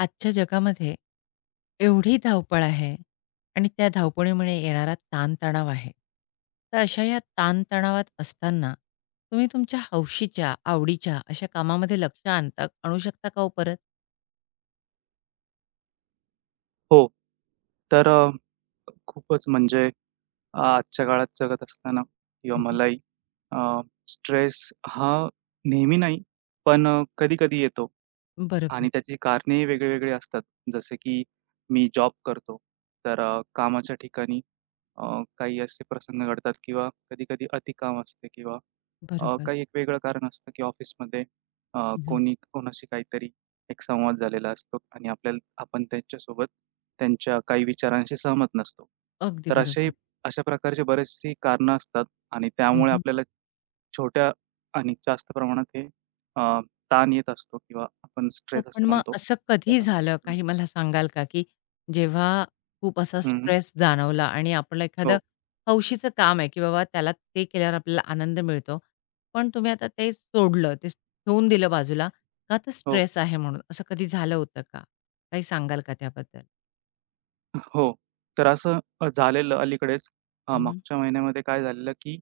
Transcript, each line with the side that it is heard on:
left: आजच्या जगामध्ये एवढी धावपळ आहे आणि त्या धावपळीमुळे येणारा ताणतणाव आहे. तर अशा या ताणतणावात असताना तुम्ही तुमच्या हौशीच्या, आवडीच्या अशा कामामध्ये लक्ष आणता आणू शकता का हो परत?
right: हो. तर खूपच म्हणजे आजच्या काळात जगत असताना किंवा
left: हं, हं.
right: मलाही अ, स्ट्रेस हा नेहमी नाही, पण कधी-कधी येतो
left: बरोबर,
right: आणि त्याची कारणेही वेगळी-वेगळी असतात. जसे की मी जॉब करतो, तर कामाच्या ठिकाणी अ, काही असे प्रसंग घडतात किंवा कधी-कधी अतिकाम असते किंवा
left: बरोबर.
right: काही एक वेगळं कारण असतं की ऑफिसमध्ये
left: हं,
right: कोणी कोणाशी काहीतरी एक संवाद झालेला असतो आणि आपल्याला आपण त्यांच्यासोबत त्यांच्या काही विचारांशी सहमत नसतो.
left: अगदी
right: तर
left: बरोबर.
right: अशा प्रकारची बरीचशी कारणं असतात आणि त्यामुळे आपल्याला छोट्या आणि जास्त प्रमाणात हे अ, ताण येत असतो किंवा आपण
left: हो,
right: स्ट्रेस
left: पण
right: असे
left: मग
right: म्हणतो
left: असं कधी
right: त्याला.
left: झालं, काही मला सांगाल का, की जेव्हा खूप असा
right: हं, हं.
left: स्ट्रेस जाणवला आणि आपलं एखादं
right: हो,
left: हौशीचं काम आहे, की बाबा त्याला ते केल्यावर आपल्याला आनंद मिळतो. पण तुम्ही आता ते सोडलं, ते ठेवून दिलं बाजूला, का तर
right: हो,
left: स्ट्रेस आहे म्हणून, असं कधी झालं होतं का? काही सांगाल का त्याबद्दल?
right: हो. तर असं झालेलं अलीकडेच
left: हं,
right: मागच्या महिन्यामध्ये काय झालेलं, की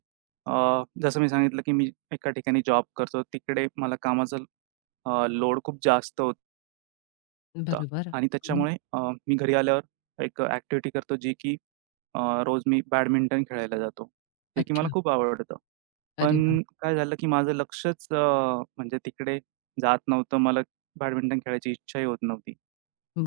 right: जसं मी सांगितलं, की मी एका ठिकाणी जॉब करतो. तिकडे मला कामाचा लोड खूप जास्त होता. शकता
left: बरोबर.
right: आणि
left: हं.
right: त्याच्यामुळे मी घरी आल्यावर एक ॲक्टिव्हिटी करतो जी की अ, रोज मी बॅडमिंटन खेळायला जातो. जे की मला
left: अच्छा.
right: खूप आवडतं.
left: अरे वाह!
right: पण काय झालं की माझं लक्षच म्हणजे तिकडे जात नव्हतं. मला बॅडमिंटन खेळायची इच्छाही होत नव्हती.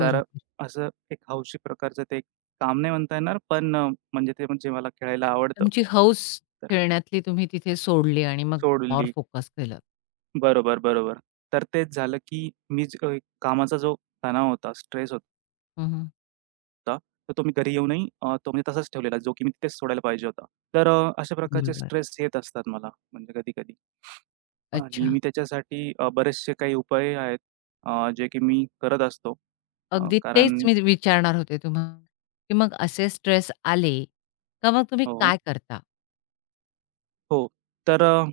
right: तर
left: बरोबर.
right: असं एक हौशी प्रकारचं ते काम नाही म्हणता येणार, पण म्हणजे ते म्हणजे मला खेळायला आवडतं.
left: तुमची हौस
right: तर
left: खेळण्यातली तुम्ही तिथे सोडली आणि मग और
right: सोडली.
left: फोकस केलं.
right: बरोबर, बरोबर. तर तेच झालं की कामाचा जो तणाव होता, स्ट्रेस
left: हं,
right: होता. तर तो मी घरी येऊनही अ, तो म्हणजे तसाच ठेवलेला, जो की मी तिथेच सोडायला पाहिजे होता. तर अशा प्रकारचे
left: बरोबर.
right: स्ट्रेस येत असतात मला म्हणजे कधी-कधी आणि
left: अच्छा.
right: मी त्याच्यासाठी बरेचसे काही उपाय आहेत जे की मी करत असतो.
left: अगदी
right: कारण
left: तेच मी विचारणार होते तुम्हाला, की मग असे स्ट्रेस आले, का मग तुम्ही
right: हो, हो.
left: काय करता?
right: हो. तर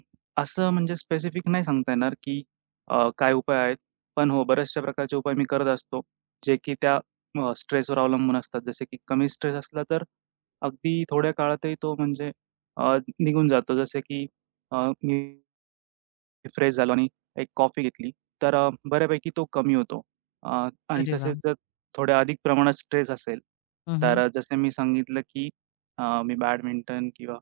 right: असं म्हणजे स्पेसिफिक नाही सांगता येणार, की काय उपाय आहेत. पण हो, बऱ्याचशा प्रकारचे उपाय मी करत असतो, जे की त्या स्ट्रेसवर अवलंबून असतात. जसे की कमी स्ट्रेस असला तर अगदी थोड्या काळातही तो म्हणजे अ, निघून जातो. जसे की मी रिफ्रेश झालो आणि एक कॉफी घेतली, तर बऱ्यापैकी तो कमी होतो. अ, आणि
left: अरे
right: तसेच
left: वाह!
right: जर थोड्या अधिक प्रमाणात स्ट्रेस असेल,
left: हं,
right: तर
left: हं.
right: जसं मी सांगितलं, की मी बॅडमिंटन किंवा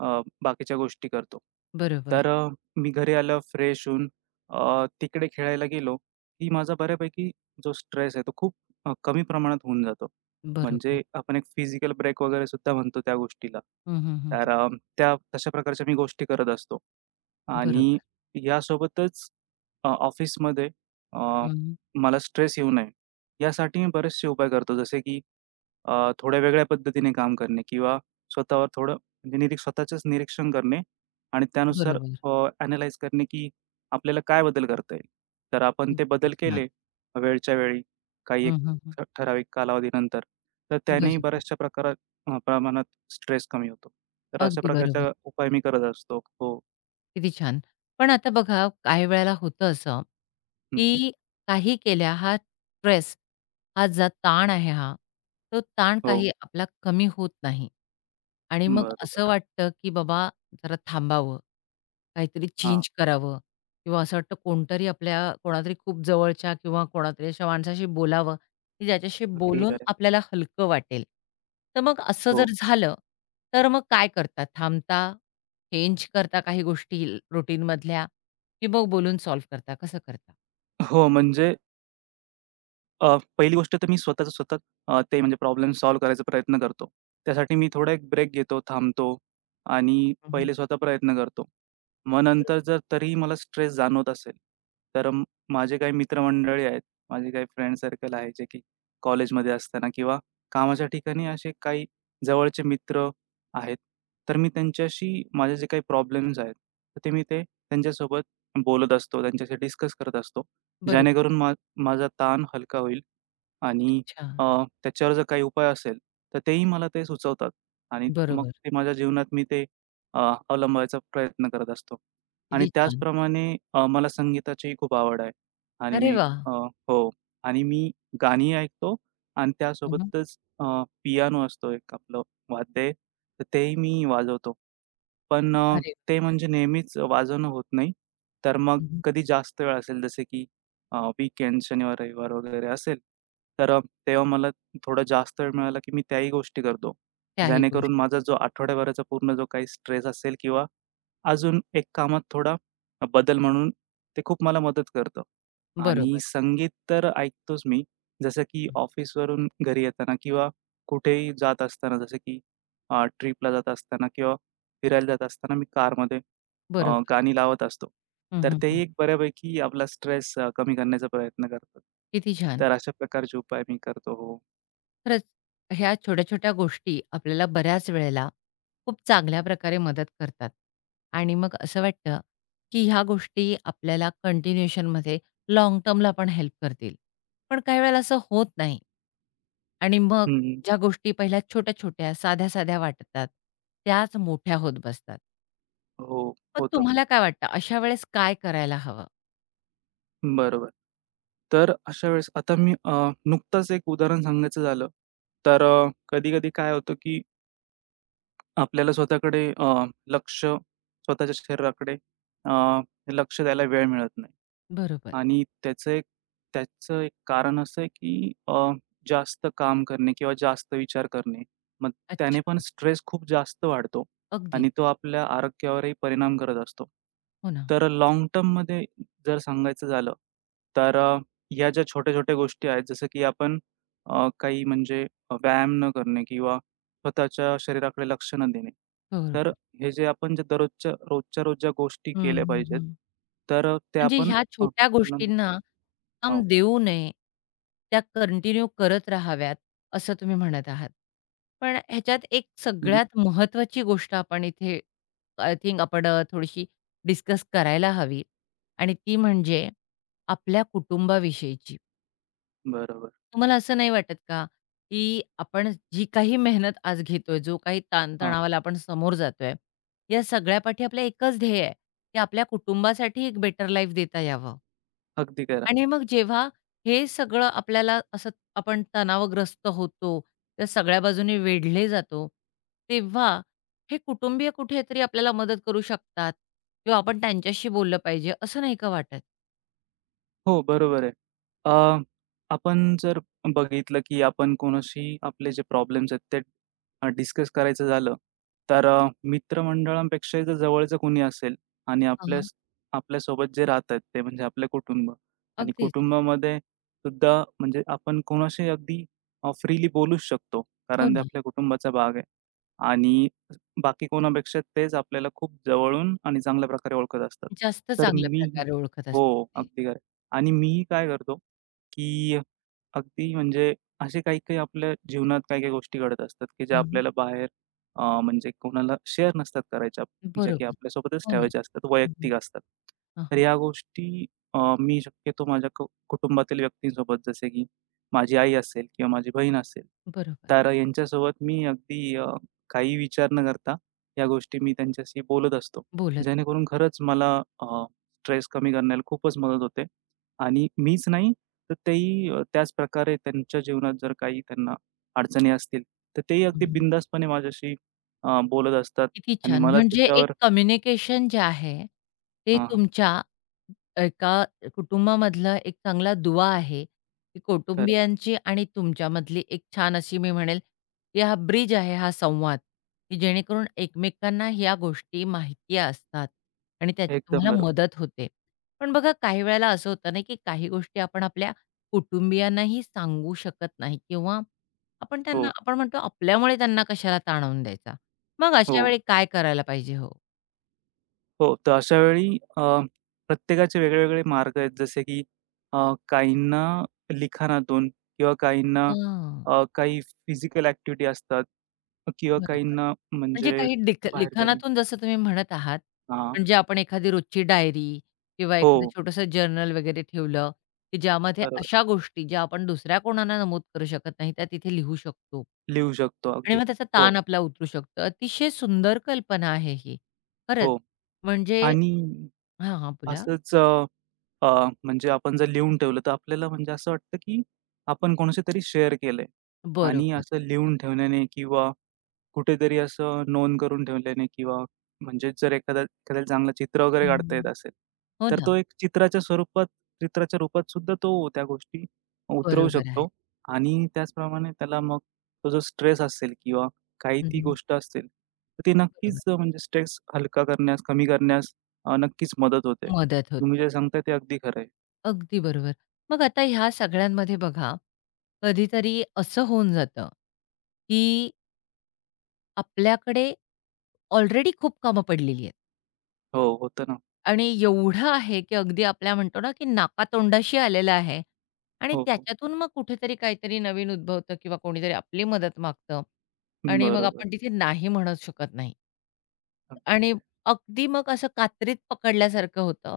right: बाकीच्या गोष्टी करतो.
left: बरोबर,
right: तर मी घरी आलं फ्रेश होऊन तिकडे खेळायला गेलो, की माझा बऱ्यापैकी जो स्ट्रेस आहे तो खूप कमी प्रमाणात होऊन जातो.
left: बरोबर.
right: म्हणजे आपण एक फिजिकल ब्रेक वगैरे सुद्धा म्हणतो त्या गोष्टीला.
left: हं, हं, हं.
right: तर त्या तशा प्रकारच्या मी गोष्टी करत असतो आणि
left: बरोबर.
right: यासोबतच ऑफिसमध्ये अ,
left: हं, हं.
right: मला स्ट्रेस येऊ नये यासाठी मी बरेचसे उपाय करतो. जसे की थोड्या वेगळ्या पद्धतीने काम करणे किंवा स्वतःवर थोडं म्हणजे स्वतःचंच निरीक्षण करणे आणि त्यानुसार
left: बरोबर.
right: अ, ॲनलाईज करणे की आपल्याला काय बदल करता येईल. तर आपण ते
left: अगदी
right: बदल
left: छान.
right: केले वेळच्या वेळी काही एक
left: हं, हं, हं.
right: ठराविक कालावधीनंतर, तर त्यानेही
left: बरोबर.
right: बऱ्याचशा प्रकारात प्रमाणात स्ट्रेस कमी होतो. तर अशा
left: अगदी बरोबर.
right: प्रकारचा उपाय मी करत असतो. हो.
left: किती छान. पण आता बघा काही वेळेला होतं असं,
right: हं,
left: की काही केल्या हा स्ट्रेस, हा ताण आहे हा, तो ताण
right: हो.
left: काही आपला कमी होत नाही. आणि मग असं
right: बरोबर.
left: वाटतं, की बाबा जरा थांबावं, काहीतरी
right: हां,
left: चेंज करावं किंवा असं वाटतं कोणतरी आपल्या कोणातरी खूप जवळच्या किंवा कोणातरी अशा माणसाशी बोलावं, की ज्याच्याशी
right: अगदी खरं
left: बोलून
right: आहे.
left: आपल्याला हलकं वाटेल. तर मग असं
right: हो.
left: जर झालं, तर मग काय करता? थांबता? चेंज करता काही गोष्टी रुटीनमधल्या की मग बोलून सॉल्व्ह करता? कसं करता?
right: हो, म्हणजे पहिली गोष्ट तर मी स्वतःच स्वतः ते म्हणजे प्रॉब्लेम सॉल्व्ह करायचा प्रयत्न करतो. त्यासाठी मी थोडा एक ब्रेक घेतो, थांबतो आणि
left: हं,
right: पहिले स्वतः प्रयत्न करतो. मग नंतर
left: बरोबर.
right: जर तरीही मला स्ट्रेस जाणवत असेल, तर माझे काही मित्रमंडळी आहेत, माझे काही फ्रेंड सर्कल आहे, जे की कॉलेजमध्ये असताना किंवा कामाच्या ठिकाणी असे काही जवळचे मित्र आहेत. तर मी त्यांच्याशी माझे जे काही प्रॉब्लेम्स आहेत, तर ते मी त्यांच्यासोबत बोलत असतो, त्यांच्याशी डिस्कस करत असतो.
left: बरोबर.
right: जेणेकरून माझा ताण हलका होईल आणि
left: अच्छा.
right: अ, त्याच्यावर जर काही उपाय असेल, तर तेही मला ते सुचवतात आणि मग
left: बरोबर.
right: ते माझ्या जीवनात मी ते अ, अवलंबायचा प्रयत्न करत असतो. आणि
left: किती छान.
right: त्याचप्रमाणे मला संगीताचीही खूप आवड आहे आणि
left: अरे वा,
right: हो आणि मी गाणी ऐकतो आणि
left: हं, हं.
right: त्यासोबतच पियानो असतो एक आपलं वाद्य आहे, तर तेही मी वाजवतो. पण
left: अरे
right: ते म्हणजे नेहमीच वाजवणं होत नाही. तर मग
left: हं, हं.
right: कधी जास्त वेळ असेल जसे की वीकेंड, शनिवार, रविवार वगैरे असेल, तर तेव्हा मला थोडा जास्त वेळ मिळाला की मी त्याही गोष्टी करतो.
left: त्याही गोष्टी.
right: जेणेकरून माझा जो आठवड्याभराचा पूर्ण जो काही स्ट्रेस असेल किंवा अजून एक कामात थोडा बदल म्हणून ते खूप मला मदत करतं. आणि
left: बरोबर.
right: संगीत तर ऐकतोच मी. जसं की ऑफिसवरून घरी येताना किंवा कुठेही जात असताना जसं की ट्रिपला जात असताना किंवा फिरायला जात असताना मी कारमध्ये
left: बरोबर.
right: गाणी लावत असतो. तर
left: हं,
right: तेही एक बऱ्यापैकी आपला स्ट्रेस कमी करण्याचा प्रयत्न करतात.
left: किती छान.
right: तर अशा प्रकारचे उपाय मी करतो. हो.
left: खरंच ह्या छोट्या-छोट्या गोष्टी आपल्याला बऱ्याच वेळेला खूप चांगल्या प्रकारे मदत करतात आणि मग असं वाटतं, की ह्या गोष्टी आपल्याला कंटिन्युएशनमध्ये लॉंग टर्मला पण हेल्प करतील. पण काही वेळेला असं होत नाही. आणि मग
right: हं, हं.
left: ज्या गोष्टी पहिल्या छोट्या-छोट्या, साध्या-साध्या वाटतात, त्याच मोठ्या होत बसतात.
right: हो,
left: मग
right: होतं.
left: तुम्हाला काय वाटतं अशा वेळेस काय करायला हवं?
right: बरोबर. तर अशा वेळेस आता मी नुकतंच एक उदाहरण सांगायचं झालं, तर कधी-कधी काय होतं की आपल्याला स्वतःकडे लक्ष स्वतःच्या शरीराकडे अ, लक्ष द्यायला वेळ मिळत नाही.
left: बरोबर.
right: आणि त्याचं एक कारण असं आहे, की जास्त काम करणे किंवा जास्त विचार करणे. मग त्याने पण
left: अच्छा.
right: स्ट्रेस खूप जास्त वाढतो
left: अगदी.
right: आणि तो आपल्या आरोग्यावरही परिणाम करत असतो.
left: हो ना.
right: तर लाँग टर्ममध्ये जर सांगायचं झालं, तर ह्या ज्या छोट्या-छोट्या गोष्टी आहेत, जसं की आपण काही म्हणजे व्यायाम न करणे किंवा स्वतःच्या शरीराकडे लक्ष न देणे. तर
left: बरोबर.
right: हे जे आपण दररोजच्या रोज ज्या गोष्टी
left: हं,
right: केल्या
left: हं,
right: पाहिजेत,
left: हं.
right: तर त्या
left: म्हणजे
right: आपण
left: ह्या
right: अ,
left: छोट्या
right: अवलंबत नाही.
left: गोष्टींना थांब
right: हो.
left: देऊ नये. त्या कंटिन्यू करत राहाव्यात, असं तुम्ही म्हणत आहात. पण ह्याच्यात एक
right: हं,
left: सगळ्यात महत्त्वाची गोष्ट आपण इथे आय थिंक आपण थोडीशी डिस्कस करायला हवी आणि ती म्हणजे आपल्या कुटुंबाविषयीची.
right: बरोबर.
left: तुम्हाला असं नाही वाटत का, की आपण जी काही मेहनत आज घेतोय, जो काही
right: हां,
left: ताणतणावाला आपण समोर जातोय, या सगळ्यापाठी आपलं एकच ध्येय आहे, की आपल्या कुटुंबासाठी एक बेटर लाईफ देता यावं?
right: अगदी करा.
left: आणि मग जेव्हा हे सगळं आपल्याला असं आपण तणावग्रस्त होतो, त्या सगळ्या बाजूने वेढले जातो, तेव्हा हे कुटुंबीय कुठेतरी आपल्याला मदत करू शकतात किंवा आपण त्यांच्याशी बोललं पाहिजे, असं नाही का वाटत?
right: हो, बरोबर आहे. अ, आपण जर बघितलं, की आपण कोणाशी आपले जे प्रॉब्लेम्स आहेत ते डिस्कस करायचं झालं, तर मित्रमंडळांपेक्षा जर जवळचं कोणी असेल आणि
left: हां,
right: आपल्यासोबत जे राहतात ते म्हणजे आपले कुटुंब आणि
left: अगदीच.
right: कुटुंबामध्ये सुद्धा म्हणजे आपण कोणाशी अगदी फ्रीली बोलूच शकतो,
left: हो
right: कारण ते
left: ना.
right: आपल्या कुटुंबाचा भाग आहे. आणि बाकी कोणापेक्षा तेच आपल्याला खूप जवळून आणि चांगल्या प्रकारे ओळखत असतात.
left: जास्त
right: तर
left: चांगल्या
right: मी
left: प्रकारे ओळखत असतात
right: हो,
left: ते.
right: अगदी खरं आणि मीही काय करतो की अगदी म्हणजे असे काही-काही आपल्या जीवनात काही-काही गोष्टी घडत असतात, की ज्या
left: हं.
right: आपल्याला बाहेर म्हणजे कोणाला शेअर नसतात करायच्या, ज्या की
left: बरोबर.
right: आपल्यासोबतच
left: हो ना.
right: ठेवायच्या असतात,
left: हं, हं.
right: वैयक्तिक असतात. तर या गोष्टी मी शक्यतो माझ्या कुटुंबातील व्यक्तींसोबत जसे की माझी आई असेल किंवा माझी बहीण असेल,
left: बरोबर.
right: तर यांच्यासोबत मी अगदी काही विचार न करता या गोष्टी मी त्यांच्याशी बोलत असतो.
left: बोलत.
right: जेणेकरून खरंच मला स्ट्रेस कमी करण्याला खूपच मदत होते आणि मीच नाही, तर तेही त्याच प्रकारे त्यांच्या जीवनात जर काही त्यांना अडचणी असतील, तर तेही अगदी
left: हं,
right: बिनधास्तपणे माझ्याशी बोलत असतात
left: किती
right: आणि
left: छान!
right: मला
left: म्हणजे एक
right: त्याच्यावर
left: कम्युनिकेशन जे आहे, ते
right: हां, हां.
left: तुमच्या एका कुटुंबामधला एक चांगला दुवा आहे, की
right: खरं आहे.
left: कुटुंबियांची आणि तुमच्यामधली एक छान अशी मी म्हणेल, की हा ब्रिज आहे हा संवाद, की जेणेकरून एकमेकांना ह्या गोष्टी माहिती असतात आणि त्याची
right: एकदम
left: तुम्हाला
right: बरोबर.
left: मदत होते. पण बघा काही वेळेला असं होतं ना, की काही गोष्टी आपण आपल्या कुटुंबियांनाही सांगू शकत नाही किंवा आपण त्यांना
right: हो,
left: आपण म्हणतो आपल्यामुळे त्यांना कशाला ताणवून द्यायचा. मग अशा
right: हो,
left: वेळी काय करायला पाहिजे हो?
right: हो. तर अशा वेळी अ, प्रत्येकाचे वेगळे-वेगळे मार्ग आहेत. जसे की अ, काहींना लिखाणातून किंवा काहींना
left: हां,
right: काही फिजिकल ॲक्टिव्हिटी असतात किंवा
left: बरोबर.
right: काहींना
left: म्हणजे
right: म्हणजे
left: काही
right: बाहेर जाणे
left: लिखाणातून जसं तुम्ही म्हणत आहात,
right: हां.
left: म्हणजे आपण एखादी रोजची डायरी किंवा एखादं
right: हो,
left: छोटंसं जर्नल वगैरे ठेवलं, की ज्यामध्ये
right: बरोबर.
left: अशा गोष्टी ज्या आपण दुसऱ्या कोणाला नमूद करू शकत नाही, त्या तिथे लिहू शकतो
right: लिहू शकतो
left: आणि
right: अगदी.
left: मग त्याचा
right: हो.
left: ताण आपला उतरू शकतो. अतिशय सुंदर कल्पना आहे ही.
right: हो.
left: खरंच म्हणजे
right: आणि
left: हां, हां, बोला.
right: असंच अ, अ, म्हणजे आपण जर लिहून ठेवलं, तर आपल्याला म्हणजे असं वाटतं, की आपण कोणाशी तरी शेअर केलंय आणि
left: बरोबर.
right: असं लिहून ठेवण्याने किंवा कुठेतरी असं नोंद करून ठेवल्याने किंवा म्हणजे जर एखादा एखाद्याला चांगलं चित्र वगैरे काढता
left: हं,
right: येत असेल,
left: हो
right: तर
left: ना.
right: तो एक चित्राच्या रूपात सुद्धा तो त्या गोष्टी उतरवू
left: बरोबर आहे.
right: शकतो आणि त्याचप्रमाणे त्याला मग तो जो स्ट्रेस असेल किंवा काही
left: हं,
right: ती
left: हं.
right: गोष्ट असेल, तर ती
left: बरोबर.
right: नक्कीच म्हणजे स्ट्रेस हलका करण्यास, कमी करण्यास नक्कीच मदत होते.
left: मदत
right: तुम्ही
left: होते.
right: जे सांगताय ते अगदी खरं आहे.
left: अगदी बरोबर. मग आता ह्या सगळ्यांमध्ये बघा, कधीतरी असं होऊन जातं, की आपल्याकडे ऑलरेडी खूप कामं पडलेली आहेत
right: हो, होतं ना.
left: आणि एवढं आहे, की अगदी आपल्या म्हणतो ना, की नाकातोंडाशी आलेलं आहे आणि
right: हो, हो.
left: त्याच्यातून मग कुठेतरी काहीतरी नवीन उद्भवतं किंवा कोणीतरी आपली मदत मागतं आणि मग
right: बरोबर.
left: आपण तिथे नाही म्हणत शकत नाही.
right: अगदी
left: आणि
right: खरं आहे.
left: अगदी मग असं कात्रीत पकडल्यासारखं होतं,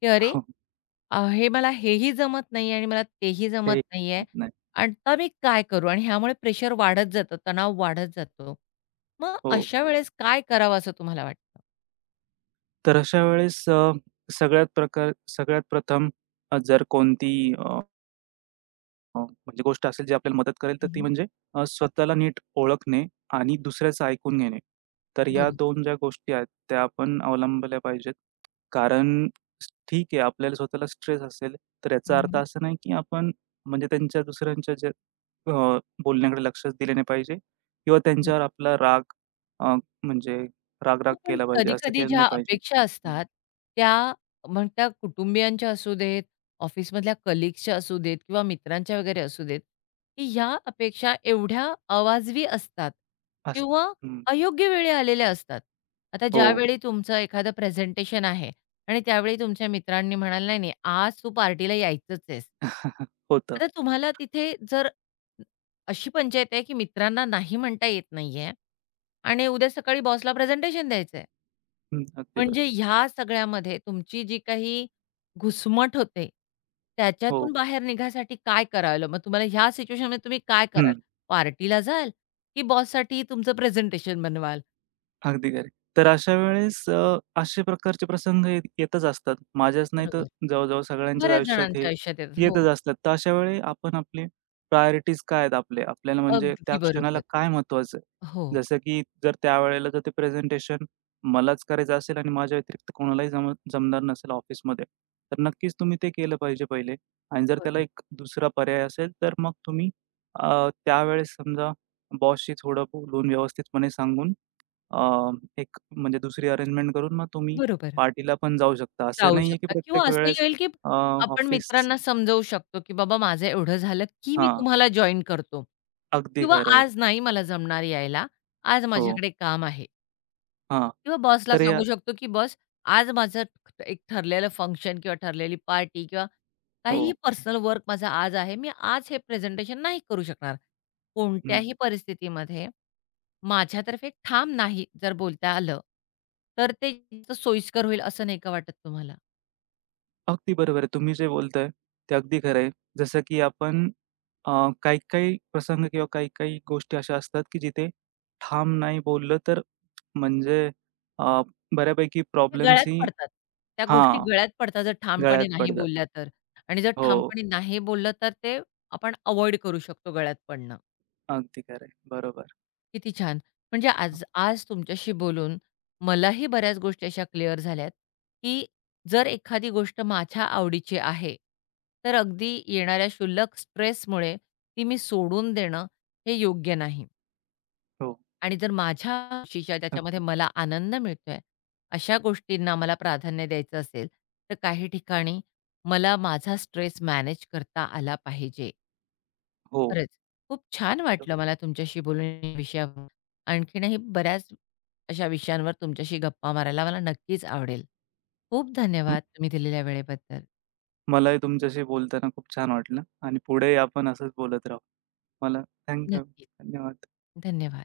left: की "अरे,
right: हो,
left: हे मला हेही जमत नाहीये आणि मला तेही
right: ते
left: जमत नाहीये.
right: नाही.
left: आता मी काय करू?" आणि ह्यामुळे प्रेशर वाढत जातं, तणाव वाढत जातो. मग
right: हो.
left: अशा वेळेस काय करावं असं तुम्हाला वाटतं?
right: तर अशा वेळेस सगळ्यात प्रथम जर कोणती अ, अ, म्हणजे गोष्ट असेल जी आपल्याला मदत करेल, तर ती
left: हं,
right: म्हणजे स्वतःला नीट ओळखणे आणि दुसऱ्याचं ऐकून घेणे. तर या
left: बरोबर.
right: दोन ज्या गोष्टी आहेत, त्या आपण अवलंबल्या पाहिजेत. कारण ठीक आहे, आपल्याला स्वतःला स्ट्रेस असेल, तर याचा अर्थ
left: हं,
right: असा नाही की आपण म्हणजे त्यांच्या दुसऱ्यांच्या ज्या अ, बोलण्याकडे लक्षच दिले नाही पाहिजे किंवा त्यांच्यावर आपला राग अ, म्हणजे
left: हो,
right: राग-राग
left: पण
right: केला पाहिजे, असं
left: कधी-कधी
right: केलं
left: ज्या
right: नाही पाहिजे.
left: अपेक्षा असतात, त्या मग त्या कुटुंबियांच्या असू देत, ऑफिसमधल्या कलीग्सच्या असू देत किंवा मित्रांच्या वगैरे असू देत, की ह्या अपेक्षा एवढ्या अवाजवी असतात
right: असं.
left: किंवा
right: हं.
left: अयोग्य वेळी आलेल्या असतात. आता
right: हो.
left: ज्यावेळी तुमचं एखादं प्रेझेंटेशन आहे आणि त्यावेळी तुमच्या मित्रांनी म्हणाल, "नाही, नाही, आज तू पार्टीला यायचंच आहेस."
right: होतं.
left: आता तुम्हाला तिथे जर अशी पंचायत आहे, की मित्रांना नाही म्हणता येत नाहीये आणि उद्या सकाळी बॉसला प्रेझेंटेशन द्यायचंय.
right: हं. अगदी
left: म्हणजे
right: बरोबर.
left: ह्या सगळ्यामध्ये तुमची जी काही घुसमट होते, त्याच्यातून
right: हो.
left: बाहेर निघायसाठी काय करावं? मग तुम्हाला ह्या सिच्युएशनमध्ये तुम्ही काय कराल?
right: हं.
left: पार्टीला जाल, की बॉससाठी तुमचं प्रेझेंटेशन बनवाल?
right: अगदी खरे. तर अशा वेळेस असे प्रकारचे प्रसंग येतच असतात. माझ्याच नाही तर
left: बरोबर.
right: जवळ सगळ्यांच्याच
left: बऱ्याच
right: आयुष्यात
left: जणांच्या
right: हे
left: आयुष्यात येतात. हो,
right: येतच असतात. तर अशा वेळी आपण आपले प्रायोरिटीज काय आहेत आपले? आपल्याला म्हणजे त्या
left: अगदी
right: क्षणाला
left: बरोबर.
right: काय महत्त्वाचं आहे?
left: हो,
right: जसं की जर त्यावेळेला ते प्रेझेंटेशन मलाच करायचं असेल आणि माझ्या व्यतिरिक्त कोणालाही जमणार नसेल ऑफिसमध्ये, तर नक्कीच तुम्ही ते केलं पाहिजे पहिले आणि जर त्याला
left: बरो
right: एक दुसरा पर्याय असेल, तर मग त्यावेळेस समजा बॉसशी थोडं बोलून व्यवस्थितपणे सांगून अ, एक म्हणजे दुसरी अरेंजमेंट करून मग तुम्ही
left: बरोबर.
right: पार्टीला पण जाऊ शकता. असं
left: जाऊ
right: नाहीये की
left: शकता किंवा
right: प्रत्येक
left: असंही
right: वेळेस
left: होईल, की
right: अ,
left: आपण
right: ऑफिस
left: मित्रांना समजवू शकतो, की "बाबा माझं एवढं झालं, की मी
right: हां,
left: तुम्हाला जॉइन करतो."
right: अगदी
left: किंवा
right: खरं आहे.
left: "आज नाही मला जमणार यायला. आज
right: हो,
left: माझ्याकडे काम आहे."
right: हां.
left: किंवा बॉसला
right: तर या
left: सांगू शकतो, की "बॉस आज माझं एक ठरलेलं फंक्शन किंवा ठरलेली पार्टी किंवा
right: हो,
left: काहीही पर्सनल वर्क माझा आज आहे. मी आज हे प्रेझेंटेशन नाही करू शकणार.
right: हं.
left: कोणत्याही परिस्थितीमध्ये माझ्यातर्फे ठाम नाही जर बोलता आलं, तर ते जास्त सोयीस्कर होईल असं नाही का वाटत तुम्हाला?"
right: अगदी बरोबर आहे. तुम्ही जे बोलताय ते अगदी खरं आहे. जसं की आपण अ, काही-काही प्रसंग किंवा काही-काही गोष्टी अशा असतात की जिथे ठाम नाही बोललं तर म्हणजे अ, बऱ्यापैकी
left: त्या गळ्यात
right: प्रॉब्लेम्स ही
left: पडतात. त्या गोष्टी
right: हां,
left: गळ्यात पडतात जर ठामपणे
right: गळ्यात
left: नाही
right: पडतात.
left: बोलल्या तर. आणि जर
right: हो,
left: ठामपणे नाही बोललं तर ते आपण अव्हॉइड करू शकतो गळ्यात पडणं.
right: अगदी खरं आहे. बरोबर.
left: किती छान. म्हणजे आज आज तुमच्याशी बोलून मलाही बऱ्याच गोष्टी अशा क्लिअर झाल्यात, की जर एखादी गोष्ट माझ्या आवडीची आहे, तर अगदी येणाऱ्या क्षुल्लक स्ट्रेसमुळे ती मी सोडून देणं हे योग्य नाही.
right: हो,
left: आणि जर माझ्या खुशीच्या त्याच्यामध्ये
right: अगदी.
left: मला आनंद मिळतोय, अशा गोष्टींना मला प्राधान्य द्यायचं असेल, तर काही ठिकाणी मला माझा स्ट्रेस मॅनेज करता आला पाहिजे.
right: हो.
left: खरंच, खूप छान
right: तर
left: वाटलं मला तुमच्याशी बोलून या विषयावर. आणखीनही बऱ्याच अशा विषयांवर तुमच्याशी गप्पा मारायला मला नक्कीच आवडेल. खूप
right: म
left: धन्यवाद तुम्ही दिलेल्या वेळेबद्दल.
right: मलाही तुमच्याशी बोलताना खूप छान वाटलं आणि पुढेही आपण असंच बोलत राहू. मला थँक यू.
left: नक्कीच.
right: धन्यवाद.
left: धन्यवाद.